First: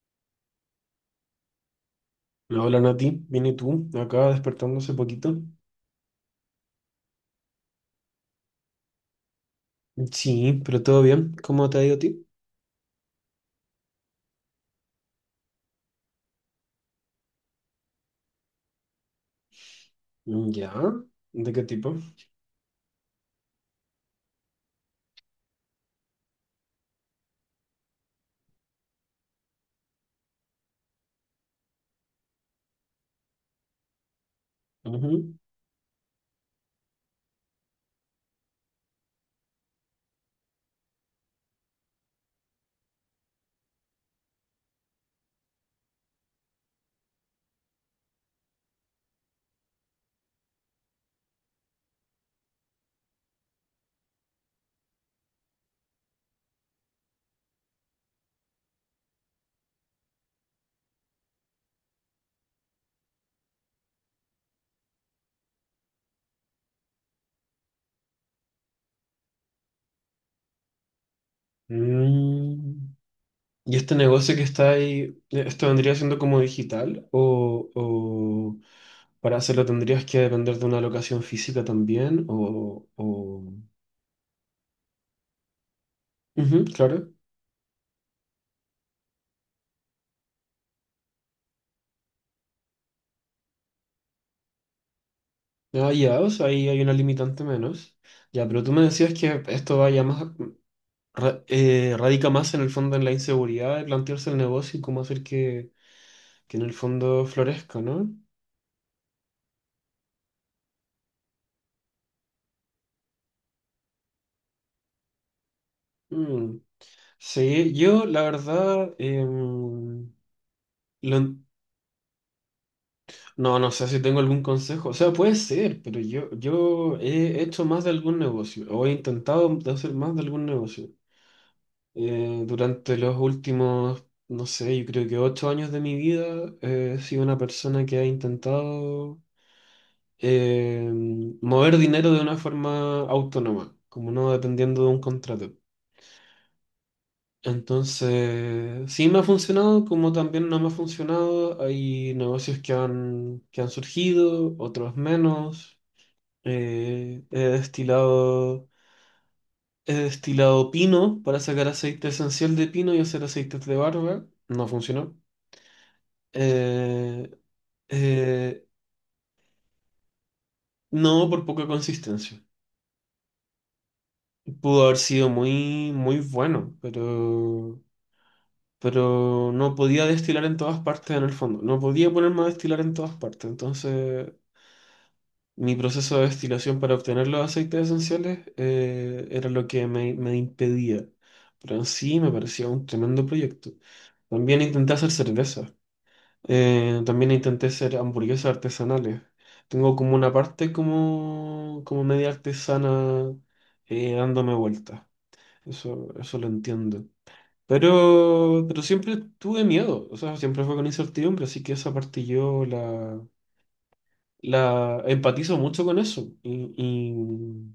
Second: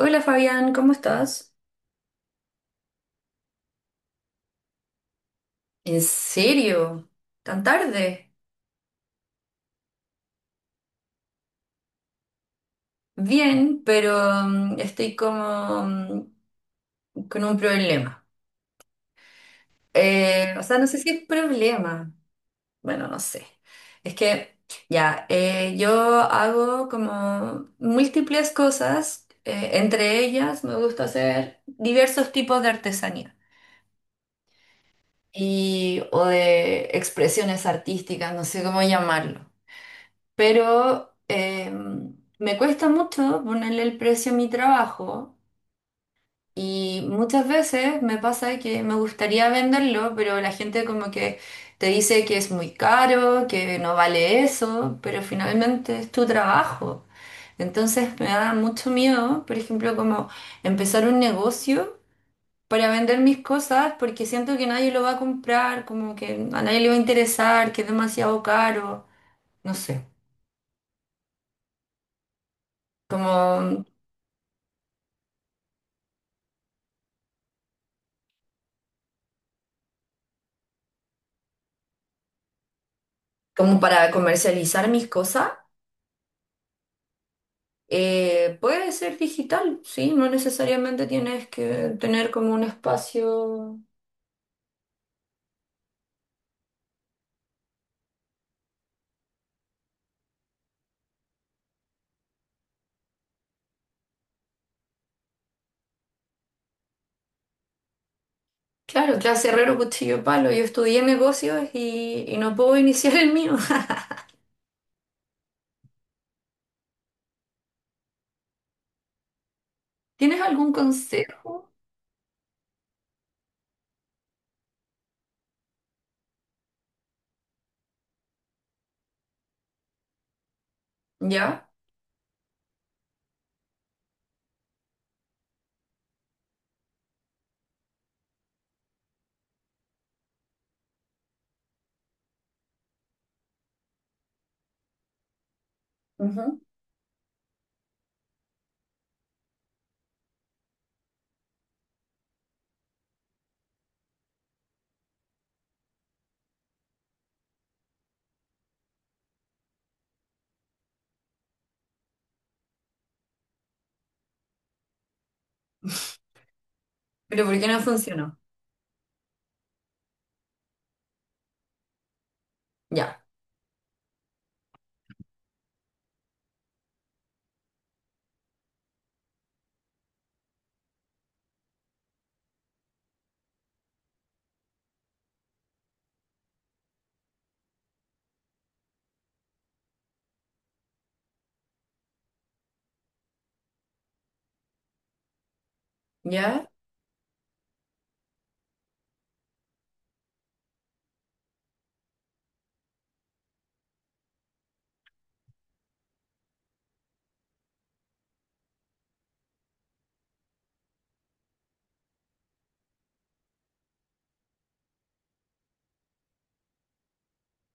Hola Fabián, ¿cómo estás? No, hola Nati, ¿viene tú? Acá despertando hace poquito. ¿En serio? ¿Tan tarde? Sí, pero todo bien. ¿Cómo te ha ido a ti? Bien, pero estoy como con un problema. Mm, O ¿ya? sea, no sé si es ¿De qué tipo? problema. Bueno, no sé. Es que ya, yo hago como múltiples cosas. Entre ellas, me gusta hacer diversos tipos de artesanía Ujú. y o de expresiones artísticas, no sé cómo llamarlo, pero me cuesta mucho ponerle el precio a mi trabajo, y muchas veces me pasa que me gustaría venderlo, pero la gente como que te dice que es muy caro, que no vale eso, pero finalmente es tu trabajo. Entonces me da mucho miedo, por ejemplo, como empezar un negocio para vender mis cosas, porque siento que nadie lo va a comprar, como que a nadie le va a interesar, que es demasiado caro, no sé. Mm, ¿Y Como este negocio que está ahí, esto vendría siendo como digital? ¿O, para hacerlo tendrías que depender de una locación física también? ¿O? como para comercializar mis cosas, Ujú, claro. Puede ser digital, sí, no necesariamente tienes que tener como un espacio. Ah, ya, o sea, ahí hay una limitante menos. Ya, pero tú me decías que esto va ya más, radica más en el fondo en la inseguridad de plantearse el negocio y cómo hacer que en el fondo florezca, ¿no? Claro, clase herrero, cuchillo, palo. Yo estudié negocios y no puedo iniciar el mío. Mm. Sí, yo la verdad, ¿Tienes algún lo en- consejo? no, no sé si tengo algún consejo, o sea, puede ser, pero yo, he hecho más de algún negocio, o he intentado de hacer más de algún negocio. ¿Ya? Durante los últimos, no sé, yo creo que 8 años de mi vida, he sido una persona que ha intentado eh, mover dinero de una forma autónoma, como no dependiendo de un contrato. Ujú. Entonces, sí me ha funcionado, como también no me ha funcionado. Hay negocios que han, surgido, otros menos. Eh, he destilado, he destilado pino para sacar aceite esencial de pino y hacer aceites de barba. No funcionó. Eh, ¿Pero por qué no funcionó? eh, no por poca consistencia. Ya, Pudo haber sido muy, muy bueno, pero no podía destilar en todas partes en el fondo, no podía ponerme a destilar en todas partes, entonces mi proceso de destilación para obtener los aceites esenciales era lo que me, impedía, pero en sí me parecía un tremendo proyecto. También intenté hacer cerveza, ya. También intenté hacer hamburguesas artesanales. Tengo como una parte como, media artesana dándome vueltas. eso, lo entiendo. pero siempre tuve miedo, o sea, siempre fue con incertidumbre, así que esa parte yo la empatizo mucho con eso. Y, y,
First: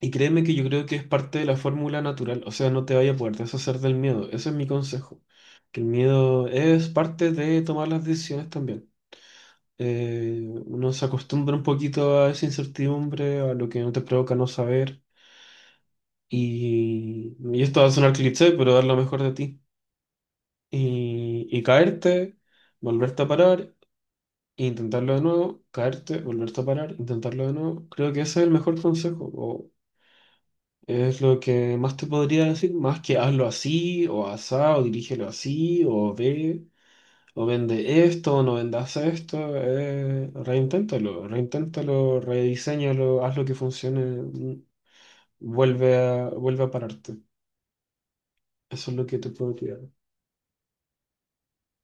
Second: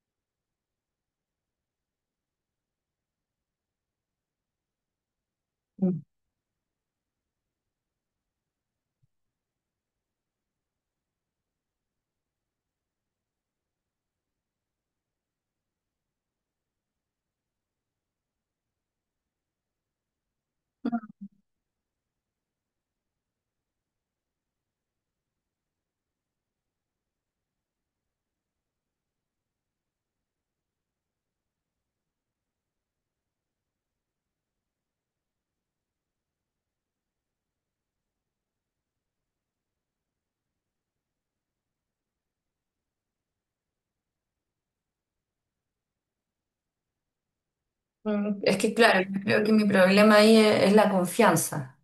y créeme que yo creo que es parte de la fórmula natural, o sea, no te vaya a poder deshacer del miedo, ese es mi consejo, que el miedo es parte de tomar las decisiones también. Uno se acostumbra un poquito a esa incertidumbre, a lo que no te provoca no saber, y esto va a sonar cliché, pero dar lo mejor de ti. Y caerte, volverte a parar, e intentarlo de nuevo, caerte, volverte a parar, intentarlo de nuevo. Creo que ese es el mejor consejo, o es lo que más te podría decir, más que hazlo así, o asá, o dirígelo así, o ve, o vende esto, o no vendas esto, reinténtalo, reinténtalo, rediseñalo, haz lo que funcione, vuelve a, pararte. Mm, es que Eso es claro, lo que yo te creo que puedo mi tirar. problema ahí es la confianza.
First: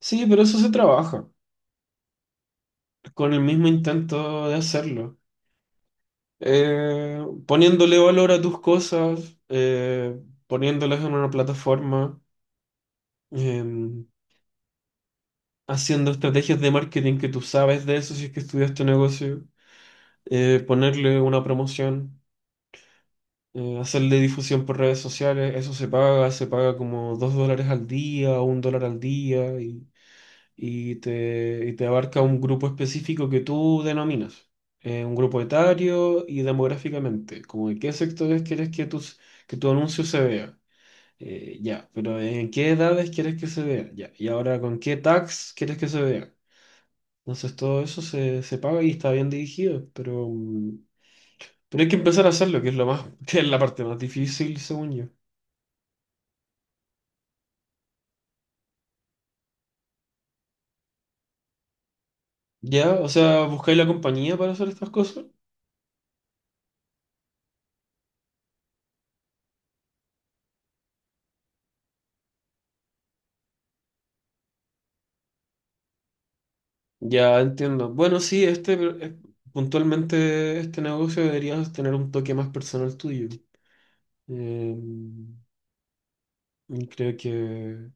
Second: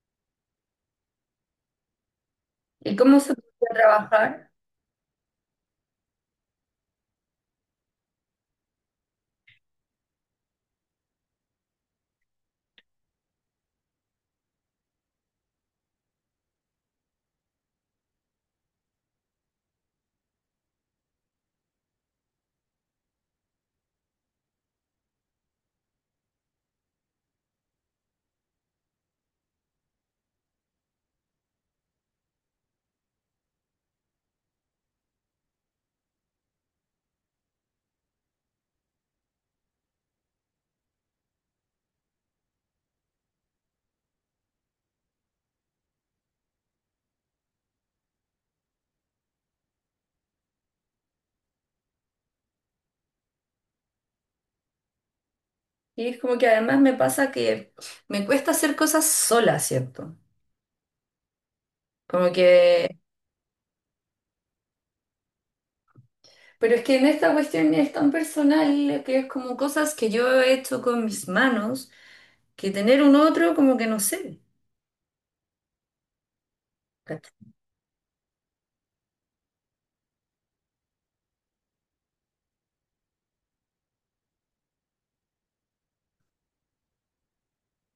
Sí, pero eso se trabaja ¿Y cómo con se el mismo puede intento trabajar? de hacerlo. Poniéndole valor a tus cosas, poniéndolas en una plataforma, em, haciendo estrategias de marketing que tú sabes de eso si es que estudias tu negocio, ponerle una promoción, hacerle difusión por redes sociales, eso se paga, como $2 al día, o $1 al día, y te abarca un grupo específico que tú denominas, un grupo etario y demográficamente, como en qué sectores quieres que tu anuncio se vea. Ya, pero en qué edades quieres que se vea, ya, y ahora con qué tags quieres que se vea. Entonces todo eso se, paga y está bien dirigido, pero hay que empezar a hacerlo, que es lo más, que es la parte más difícil, según yo. Y es como que además me pasa que me cuesta hacer cosas sola, ¿cierto? Como Ya, que, o sea, buscáis la compañía para hacer estas cosas. pero es que en esta cuestión es tan personal, que es como cosas que yo he hecho con mis manos, que tener un otro como que no sé. Ya ¿Cachai? entiendo. Bueno, sí, eh, puntualmente este negocio deberías tener un toque más personal tuyo. Eh, y creo que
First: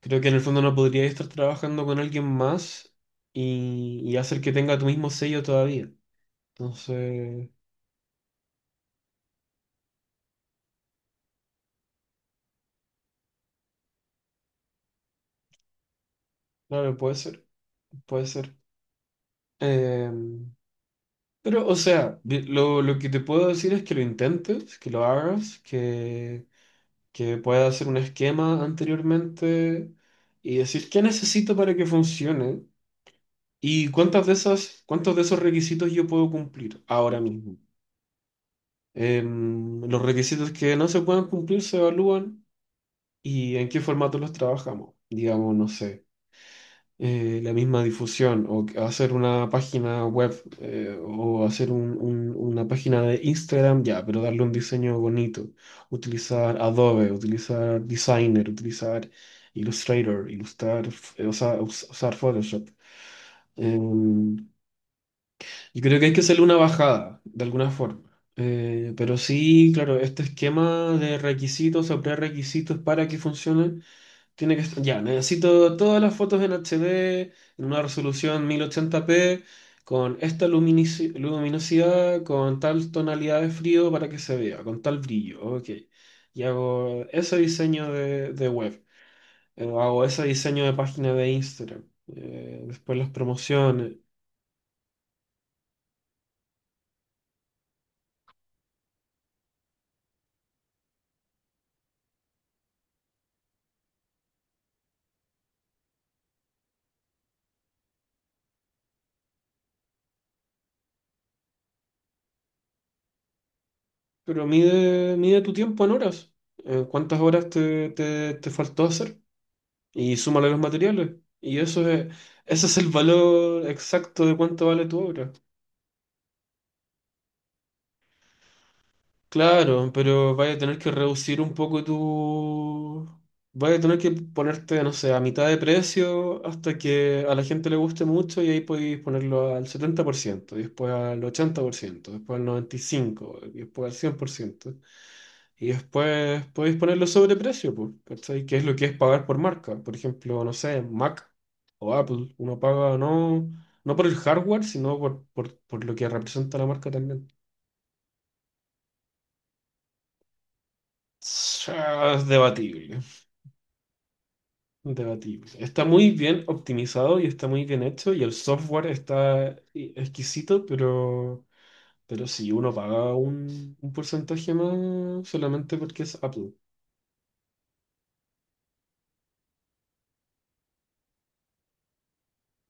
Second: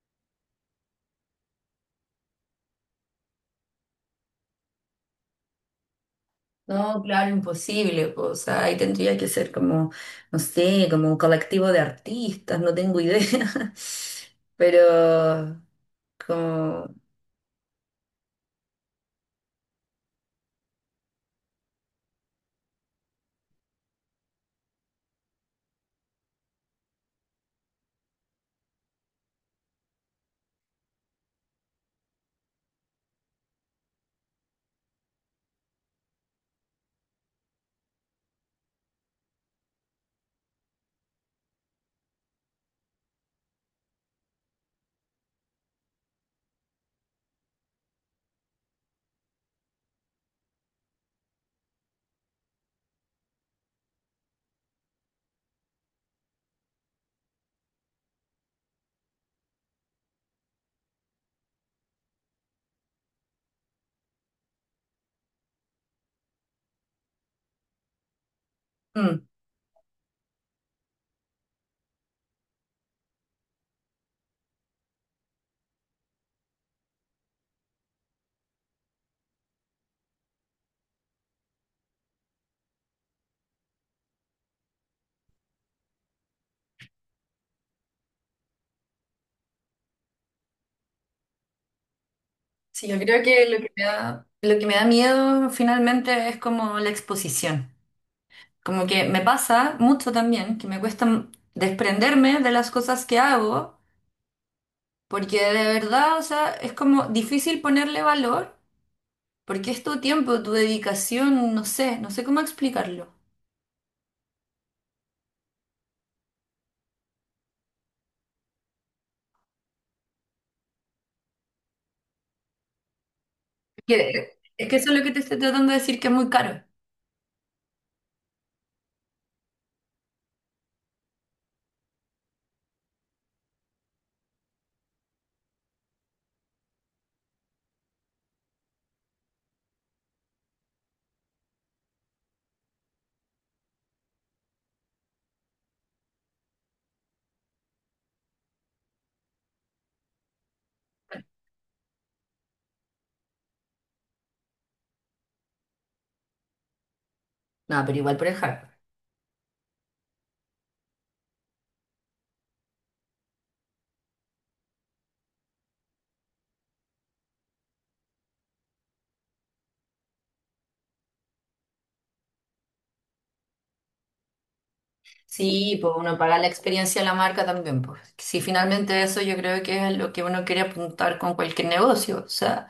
creo que en el fondo no podrías estar trabajando con alguien más y hacer que tenga tu mismo sello todavía. No, claro, Entonces, imposible, po, o sea, ahí tendría que ser como, no sé, como un colectivo de artistas, no tengo idea. Pero como claro, puede ser, puede ser. Eh, pero, o sea, lo que te puedo decir es que lo intentes, que lo hagas, que pueda hacer un esquema anteriormente y decir qué necesito para que funcione y cuántos de esos requisitos yo puedo cumplir ahora mismo. Los requisitos que no se puedan cumplir se evalúan y en qué formato los trabajamos. Digamos, no sé. La misma difusión o hacer una página web o hacer una página de Instagram, ya, pero darle un diseño bonito, utilizar Adobe, utilizar Designer, utilizar Illustrator, ilustrar, o sea, usar Photoshop. Em, yo creo que hay que hacerle una bajada de alguna forma. Pero mm, sí, claro, este esquema de requisitos o prerequisitos para que funcione tiene que estar, ya, necesito todas las fotos en HD, en una resolución 1080p, con esta luminosidad, con tal tonalidad de frío para que se vea, con tal brillo, ok. Y hago ese diseño de, web, hago ese diseño de página de Instagram, sí, después yo las creo que lo que me promociones, da, lo que me da miedo finalmente es como la exposición. Como que me pasa mucho también, que me cuesta desprenderme de las cosas que hago, porque de verdad, o sea, es como difícil ponerle valor, porque es tu tiempo, tu dedicación, no sé, no sé cómo explicarlo. pero mide, tu tiempo en horas. ¿Cuántas horas te faltó hacer? Y súmale los materiales. Y eso es, ese es el valor exacto de cuánto Es que vale eso es tu lo que te obra. estoy tratando de decir, que es muy caro. Claro, pero vaya a tener que reducir un poco tu. Vaya a tener que ponerte, no sé, a mitad de precio hasta que a la gente le guste mucho y ahí podéis ponerlo al 70%, y después al 80% después al 95%, y después al cien por ciento. Y después podéis ponerlo sobre precio, pues, ¿cachai? ¿Qué es lo que es pagar por marca? Por ejemplo, no sé, Mac o Apple, uno paga no, no por el hardware, sino por, lo que representa la marca también. No, pero igual por el hardware. Ah, es debatible, debatible. Está muy bien optimizado y está muy bien hecho y el software está exquisito, pero, sí, uno paga un porcentaje más solamente Sí, pues porque uno es paga la Apple. experiencia de la marca también, pues. Si finalmente eso, yo creo que es lo que uno quiere apuntar con cualquier negocio, o sea,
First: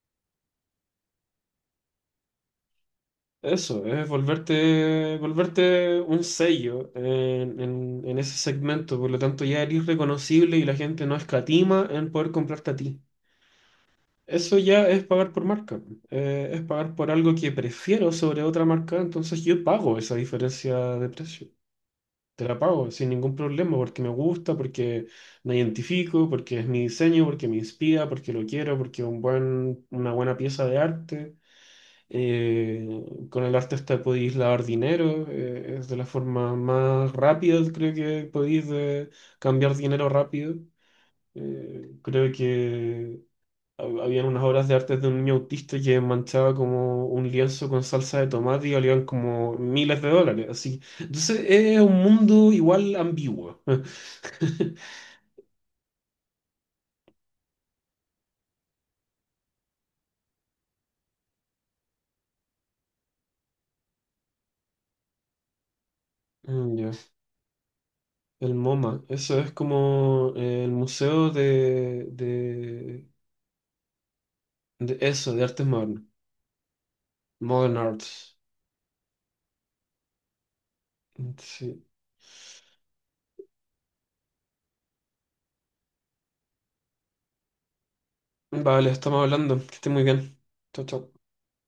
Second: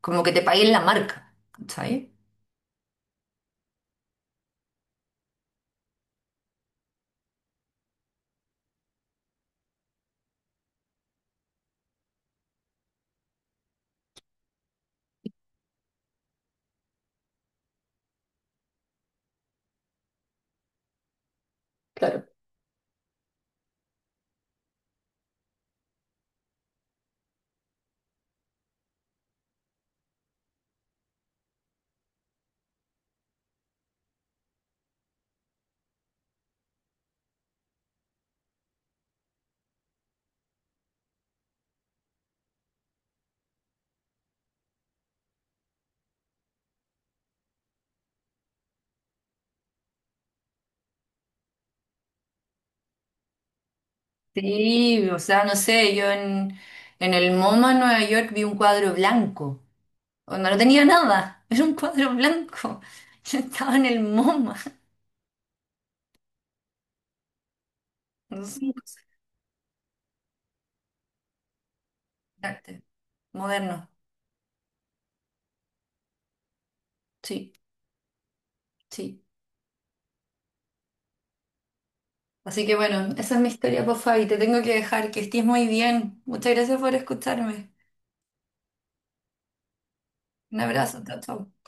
como que te paguen la marca, ¿sabes? Eso, es volverte, un sello en ese segmento, por lo tanto ya eres reconocible y la gente no escatima en poder comprarte a ti. Eso ya es pagar por marca, es pagar por algo que prefiero sobre otra marca, entonces yo pago esa diferencia de precio, te la pago sin ningún problema porque me gusta, porque me identifico, porque es mi diseño, porque me inspira, porque lo quiero, porque es una buena pieza de arte. Eh, con el arte artista podéis lavar dinero, es de la forma más rápida, creo que podéis cambiar dinero rápido. Creo que habían unas obras de arte de un niño autista que manchaba como un lienzo con salsa de tomate y valían como miles de dólares. Así. Entonces es un mundo igual ambiguo. Sí, o sea, no sé, yo en el MoMA en Nueva York vi un cuadro blanco, onda, no tenía nada, era un cuadro blanco, yo estaba en el MoMA, Mm, ya. no El sé, cosas MoMA, eso es como el museo de, de arte de, moderno, de eso, de artes modernas. sí, Modern Arts. sí. Sí. Así que bueno, esa es mi historia, por Fabi, te tengo que dejar, que estés muy bien, muchas gracias por escucharme, Vale, estamos hablando. Que esté muy bien. un Chao, abrazo, chao. chao, chao.